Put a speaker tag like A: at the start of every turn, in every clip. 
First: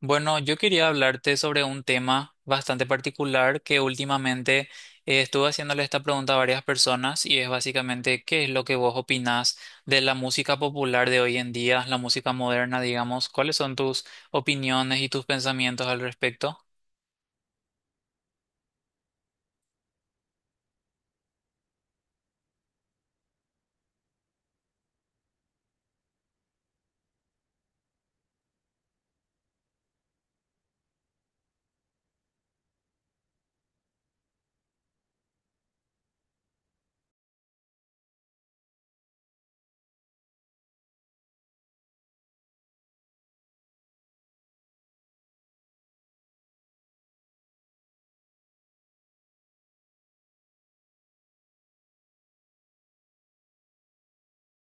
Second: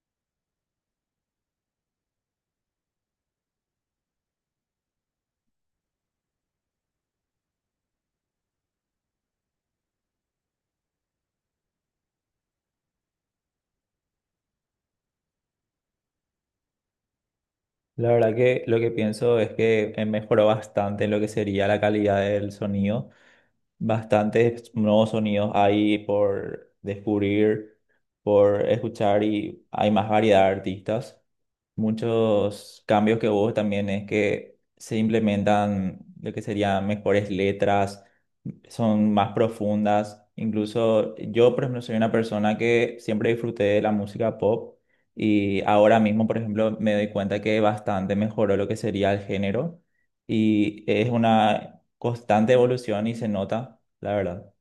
A: Bueno, yo quería hablarte sobre un tema bastante particular que últimamente estuve haciéndole esta pregunta a varias personas y es básicamente qué es lo que vos opinás de la música popular de hoy en día, la música moderna, digamos, cuáles son tus opiniones y tus pensamientos al respecto.
B: La verdad que lo que pienso es que mejoró bastante lo que sería la calidad del sonido. Bastantes nuevos sonidos hay por descubrir, por escuchar y hay más variedad de artistas. Muchos cambios que hubo también es que se implementan lo que serían mejores letras, son más profundas. Incluso yo, por ejemplo, soy una persona que siempre disfruté de la música pop y ahora mismo, por ejemplo, me doy cuenta que bastante mejoró lo que sería el género y es una constante evolución y se nota, la verdad.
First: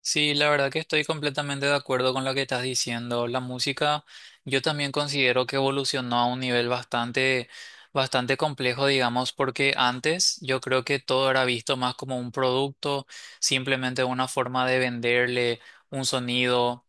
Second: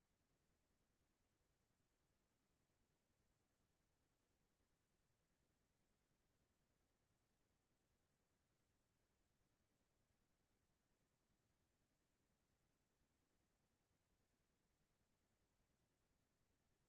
A: Sí, la verdad que estoy completamente de acuerdo con lo que estás diciendo. La música, yo también considero que evolucionó a un nivel bastante complejo, digamos, porque antes yo creo que todo era visto más como un producto, simplemente una forma de venderle un sonido.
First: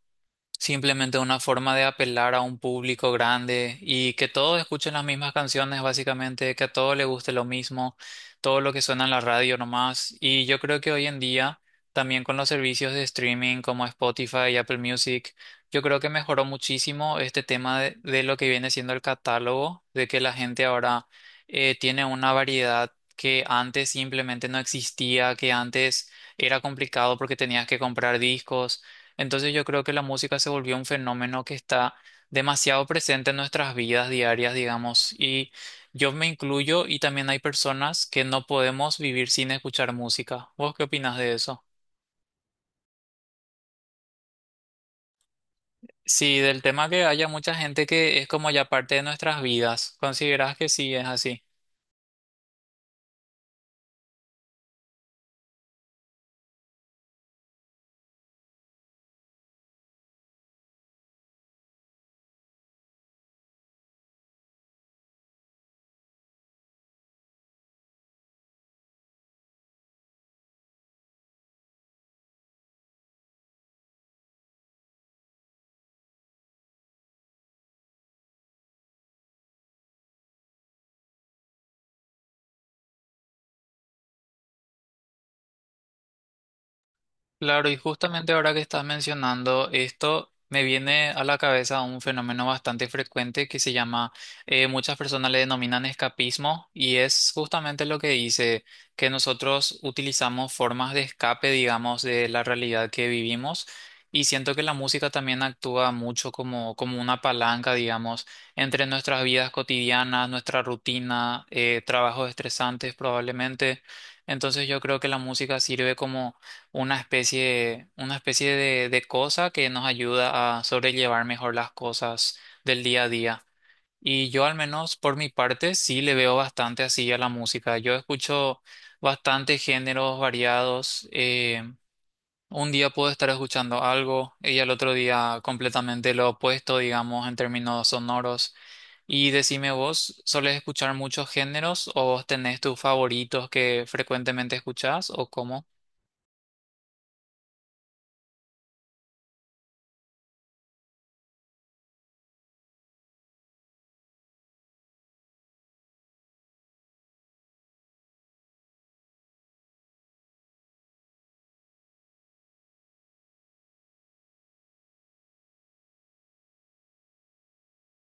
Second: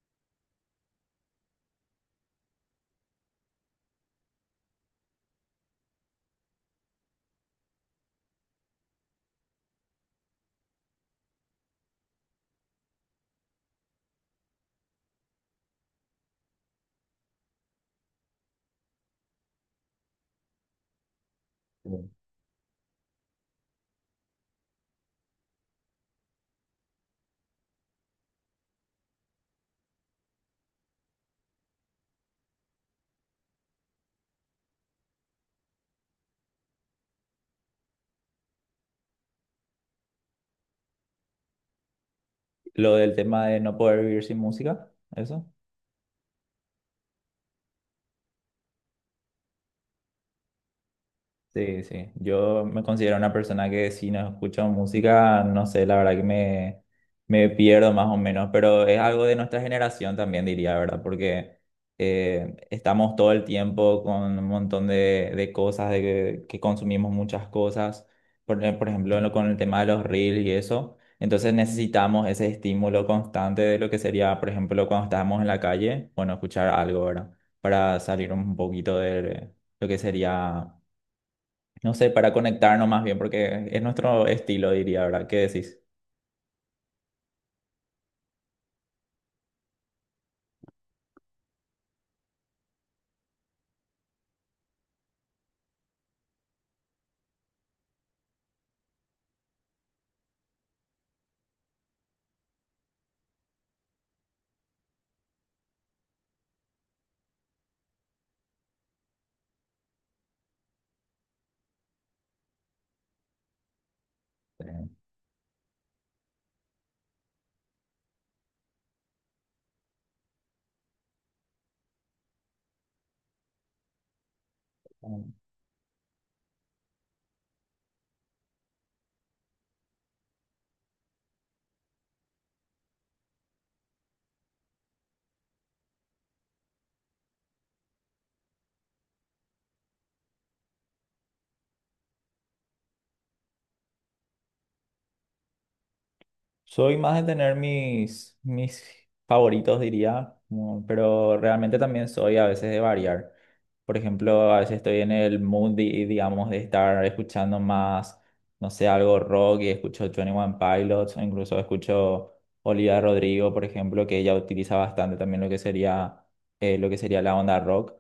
A: Simplemente una forma de apelar a un público grande y que todos escuchen las mismas canciones, básicamente, que a todos les guste lo mismo, todo lo que suena en la radio nomás. Y yo creo que hoy en día, también con los servicios de streaming como Spotify y Apple Music, yo creo que mejoró muchísimo este tema de lo que viene siendo el catálogo, de que la gente ahora tiene
B: Mm.
A: una variedad que antes simplemente no existía, que antes era complicado porque tenías que comprar discos, entonces yo creo que la música se volvió un fenómeno que está demasiado presente en nuestras vidas diarias, digamos, y yo me incluyo y también hay personas que no podemos vivir sin escuchar música. ¿Vos qué opinas de eso?
B: Lo del tema de no poder vivir sin música, eso.
A: Sí, del tema que haya mucha gente que es como ya parte de nuestras vidas. ¿Considerás que sí es así?
B: Sí, sí, yo me considero una persona que si no escucho música, no sé, la verdad que me pierdo más o menos, pero es algo de nuestra generación también, diría, ¿verdad? Porque estamos todo el tiempo con un montón de cosas, de que consumimos muchas cosas, por ejemplo, con el tema de los reels y eso. Entonces necesitamos ese estímulo constante de lo que sería, por ejemplo, cuando estábamos en la calle, bueno, escuchar algo, ¿verdad? Para salir un poquito de lo que sería, no sé, para conectarnos más bien, porque es nuestro estilo, diría, ¿verdad? ¿Qué decís?
A: Claro, y justamente ahora que estás mencionando esto, me viene a la cabeza un fenómeno bastante frecuente que se llama, muchas personas le denominan escapismo, y es justamente lo que dice, que nosotros utilizamos formas de escape, digamos, de la realidad que vivimos, y siento que la música también actúa mucho como una palanca, digamos, entre nuestras vidas cotidianas, nuestra rutina, trabajos estresantes probablemente. Entonces yo
B: Eh,
A: creo que la música sirve como una especie de cosa que nos ayuda a sobrellevar mejor las cosas del día a día. Y yo al menos por mi parte sí le veo bastante así a la música. Yo escucho bastante géneros variados. Un día puedo estar escuchando algo y al otro día completamente lo opuesto, digamos, en términos sonoros. Y decime vos, ¿soles escuchar muchos géneros o vos tenés tus favoritos que frecuentemente escuchás o cómo?
B: Soy más de tener mis favoritos, diría, pero realmente también soy a veces de variar. Por ejemplo, a veces estoy en el mood, digamos, de estar escuchando más, no sé, algo rock y escucho Twenty One Pilots, o incluso escucho Olivia Rodrigo, por ejemplo, que ella utiliza bastante también lo que sería la onda rock,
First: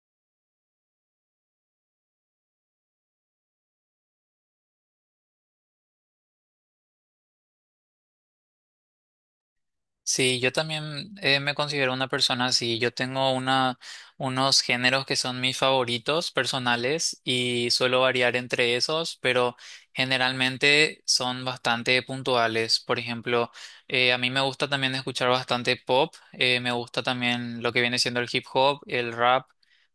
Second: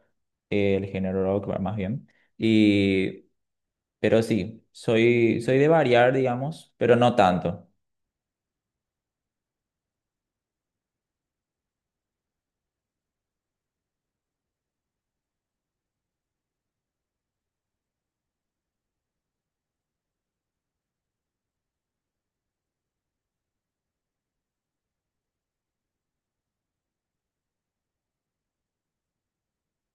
B: el género rock, más bien. Y Pero sí, soy de variar, digamos, pero no tanto,
A: Sí, yo también me considero una persona así. Yo tengo una, unos géneros que son mis favoritos personales y suelo variar entre esos, pero generalmente son bastante puntuales. Por ejemplo, a mí me gusta también escuchar bastante pop, me gusta también lo que viene siendo el hip hop, el rap,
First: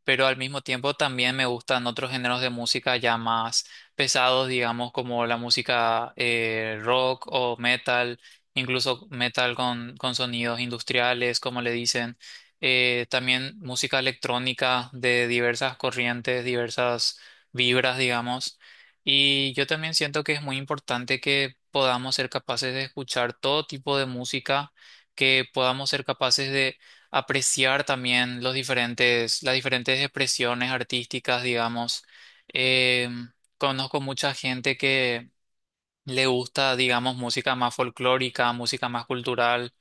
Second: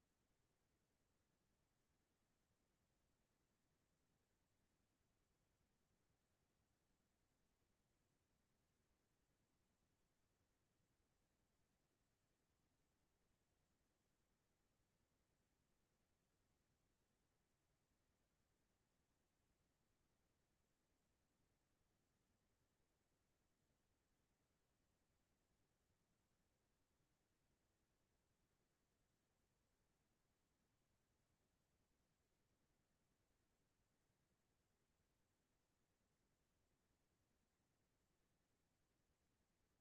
A: pero al mismo tiempo también me gustan otros géneros de música ya más pesados, digamos, como la música rock o metal, incluso metal con sonidos industriales, como le dicen, también música electrónica de diversas corrientes, diversas vibras, digamos. Y yo también siento que es muy importante que podamos ser capaces de escuchar todo tipo de música, que podamos ser capaces de apreciar también los diferentes, las diferentes expresiones artísticas, digamos. Em, Conozco mucha gente que le gusta, digamos, música más folclórica, música más cultural,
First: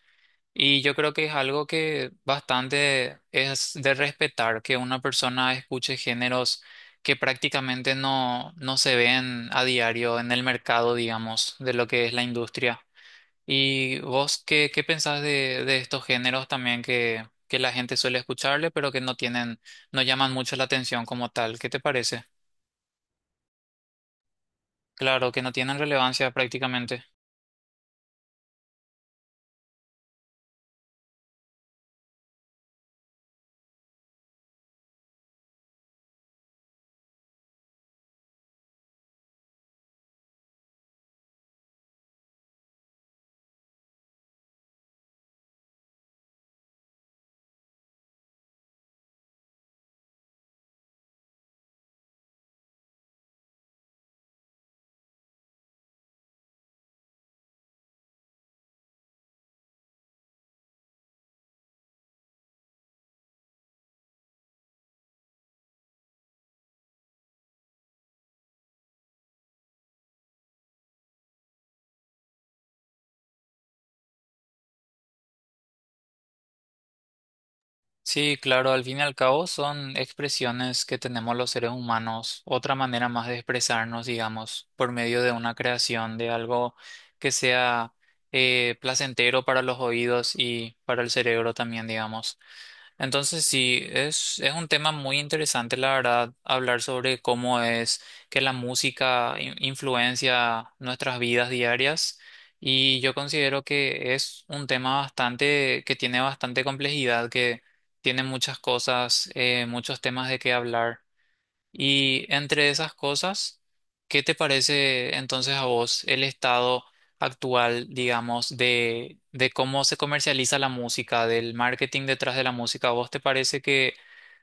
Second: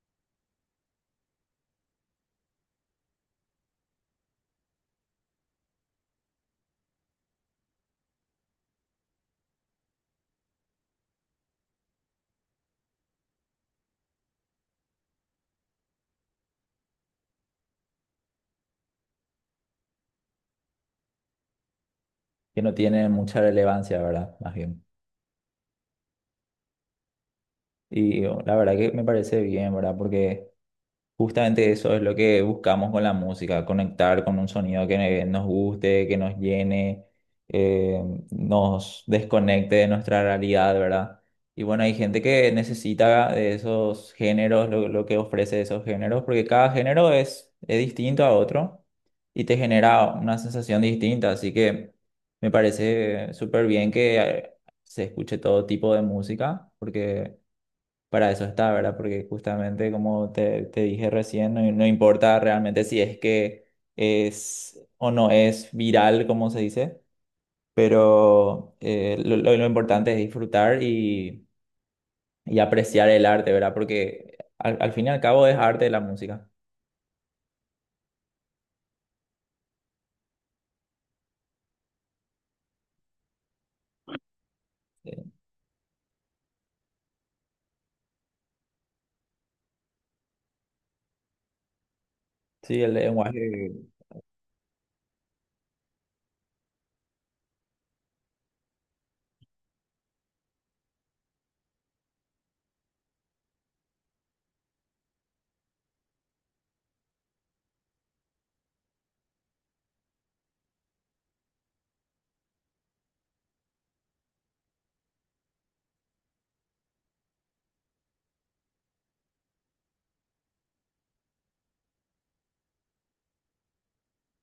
A: y yo creo que es algo que bastante es de respetar, que una persona escuche géneros que prácticamente no se ven a diario en el mercado, digamos, de lo que es la industria. ¿Y vos qué, qué pensás de estos géneros también que la gente suele escucharle, pero que no tienen, no llaman mucho la atención como tal? ¿Qué te parece?
B: que no tiene mucha relevancia, ¿verdad? Más bien.
A: Claro, que no tienen relevancia prácticamente.
B: Y oh, la verdad que me parece bien, ¿verdad? Porque justamente eso es lo que buscamos con la música: conectar con un sonido que nos guste, que nos llene, eh, nos desconecte de nuestra realidad, ¿verdad? Y bueno, hay gente que necesita de esos géneros, lo que ofrece esos géneros, porque cada género es distinto a otro y te genera una sensación distinta, así que me parece súper bien que se escuche todo tipo de música, porque para eso está, ¿verdad? Porque justamente como te dije recién, no, no importa realmente si es que es o no es viral, como se dice, pero lo importante es disfrutar y apreciar el arte, ¿verdad? Porque al fin y al cabo es arte la música.
A: Sí, claro, al fin y al cabo son expresiones que tenemos los seres humanos, otra manera más de expresarnos, digamos, por medio
B: eh,
A: de una creación, de algo que sea placentero para los oídos y para el cerebro también, digamos.
B: Sí, el
A: Entonces sí,
B: lenguaje.
A: es un tema muy interesante, la verdad, hablar sobre cómo es que la música influencia nuestras vidas diarias. Y yo considero que es un tema bastante, que tiene bastante complejidad, que tiene muchas cosas, muchos temas de qué hablar. Y entre esas cosas, ¿qué te parece entonces a vos el estado actual, digamos, de cómo se comercializa la música, del marketing detrás de la música? ¿A vos te parece que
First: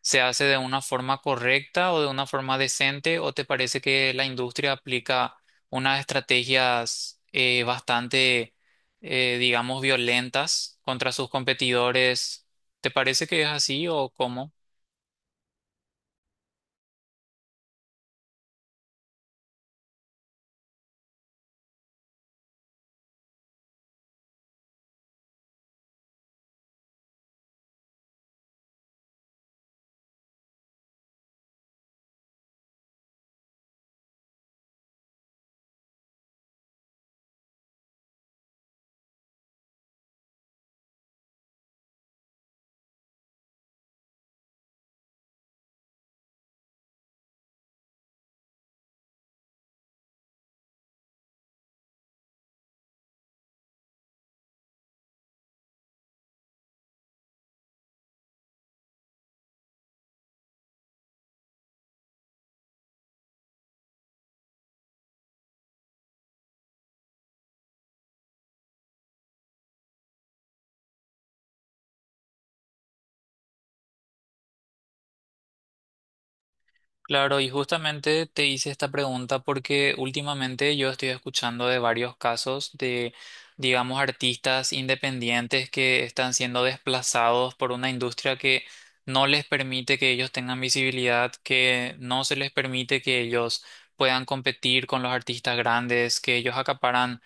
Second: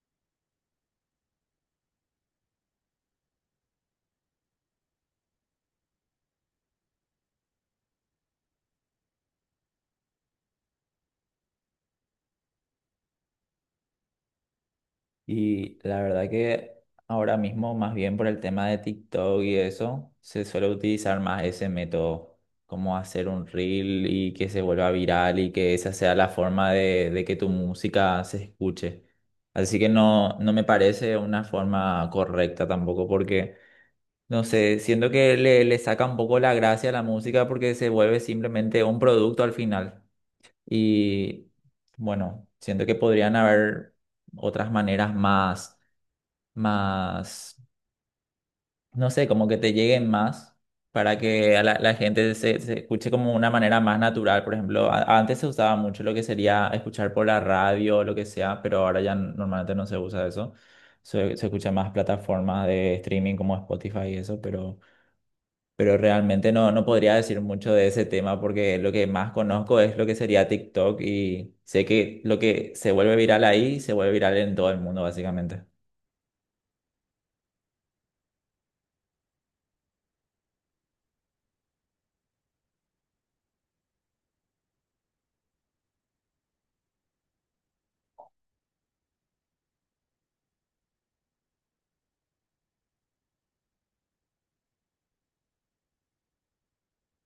A: se hace de una forma correcta o de una forma decente o te parece que la industria aplica unas estrategias digamos, violentas contra sus competidores? ¿Te parece que es así o cómo?
B: Y la verdad que ahora mismo, más bien por el tema de TikTok y eso, se suele utilizar más ese método, como hacer un reel y que se vuelva viral y que esa sea la forma de que tu música se escuche. Así que no, no me parece una forma correcta tampoco porque, no sé, siento que le saca un poco la gracia a la música porque se vuelve simplemente un producto al final. Y bueno, siento que podrían haber otras maneras más, no sé, como que te lleguen más, para que a la gente se escuche como una manera más natural. Por ejemplo, antes se usaba mucho lo que sería escuchar por la radio o lo que sea, pero ahora ya normalmente no se usa eso. Se escucha más plataformas de streaming como Spotify y eso, pero realmente no, no podría decir mucho de ese tema porque lo que más conozco es lo que sería TikTok y sé que lo que se vuelve viral ahí se vuelve viral en todo el mundo, básicamente.
A: Claro, y justamente te hice esta pregunta porque últimamente yo estoy escuchando de varios casos de, digamos, artistas independientes que están siendo desplazados por una industria que no les permite que ellos tengan visibilidad, que no se les permite que ellos puedan competir con los artistas grandes, que ellos acaparan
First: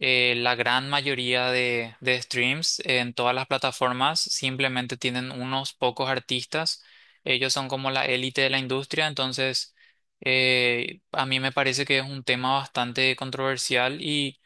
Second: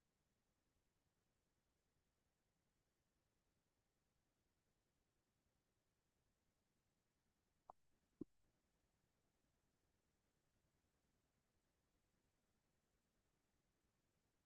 A: la gran mayoría de streams en todas las plataformas, simplemente tienen unos pocos artistas, ellos son como la élite de la industria, entonces a mí me parece que es un tema bastante controversial y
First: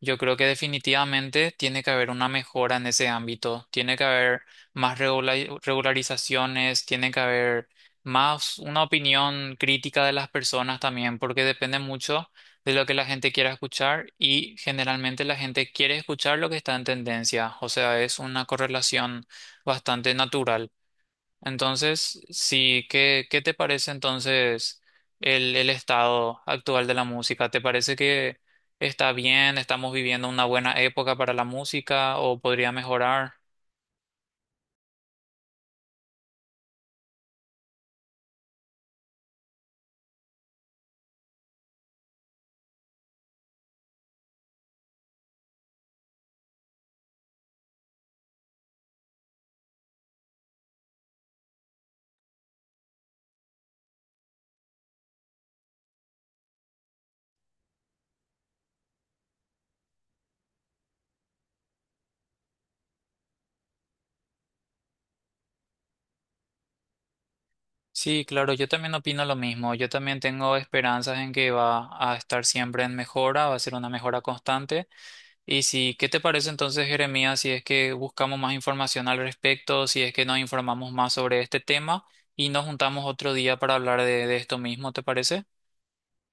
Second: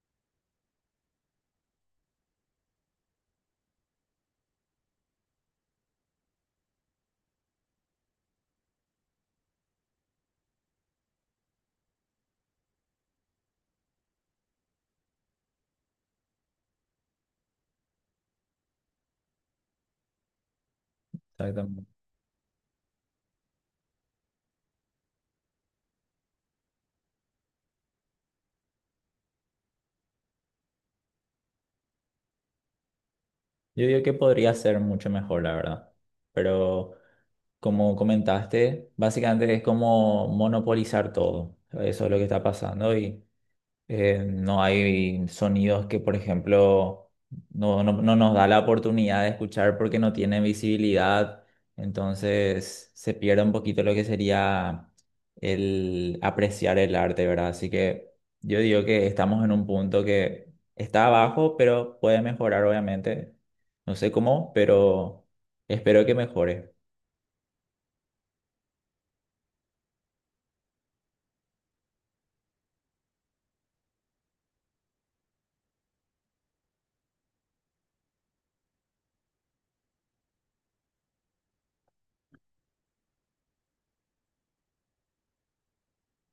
A: yo creo que definitivamente tiene que haber una mejora en ese ámbito, tiene que haber más regularizaciones, tiene que haber más una opinión crítica de las personas también, porque depende mucho de lo que la gente quiera escuchar y generalmente la gente quiere escuchar lo que está en tendencia, o sea, es una correlación bastante natural.
B: Exactamente.
A: Entonces, sí, ¿qué, qué te parece entonces el estado actual de la música? ¿Te parece que está bien, estamos viviendo una buena época para la música o podría mejorar?
B: Yo digo que podría ser mucho mejor, la verdad. Pero como comentaste, básicamente es como monopolizar todo. Eso es lo que está pasando y no hay sonidos que, por ejemplo, no nos da la oportunidad de escuchar porque no tienen visibilidad. Entonces se pierde un poquito lo que sería el apreciar el arte, ¿verdad? Así que yo digo que estamos en un punto que está abajo, pero puede mejorar, obviamente. No sé cómo, pero espero que mejore.
A: Sí, claro, yo también opino lo mismo. Yo también tengo esperanzas en que va a estar siempre en mejora, va a ser una mejora constante. Y sí, ¿qué te parece entonces, Jeremías, si es que buscamos más información al respecto, si es que nos informamos más sobre este tema y nos juntamos otro día para hablar de esto mismo, ¿te parece?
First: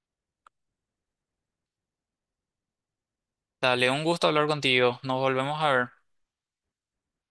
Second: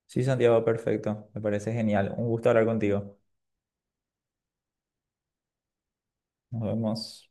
B: Sí, Santiago, perfecto. Me parece genial. Un gusto hablar contigo.
A: Dale, un gusto hablar contigo. Nos volvemos a ver.
B: Nos vemos.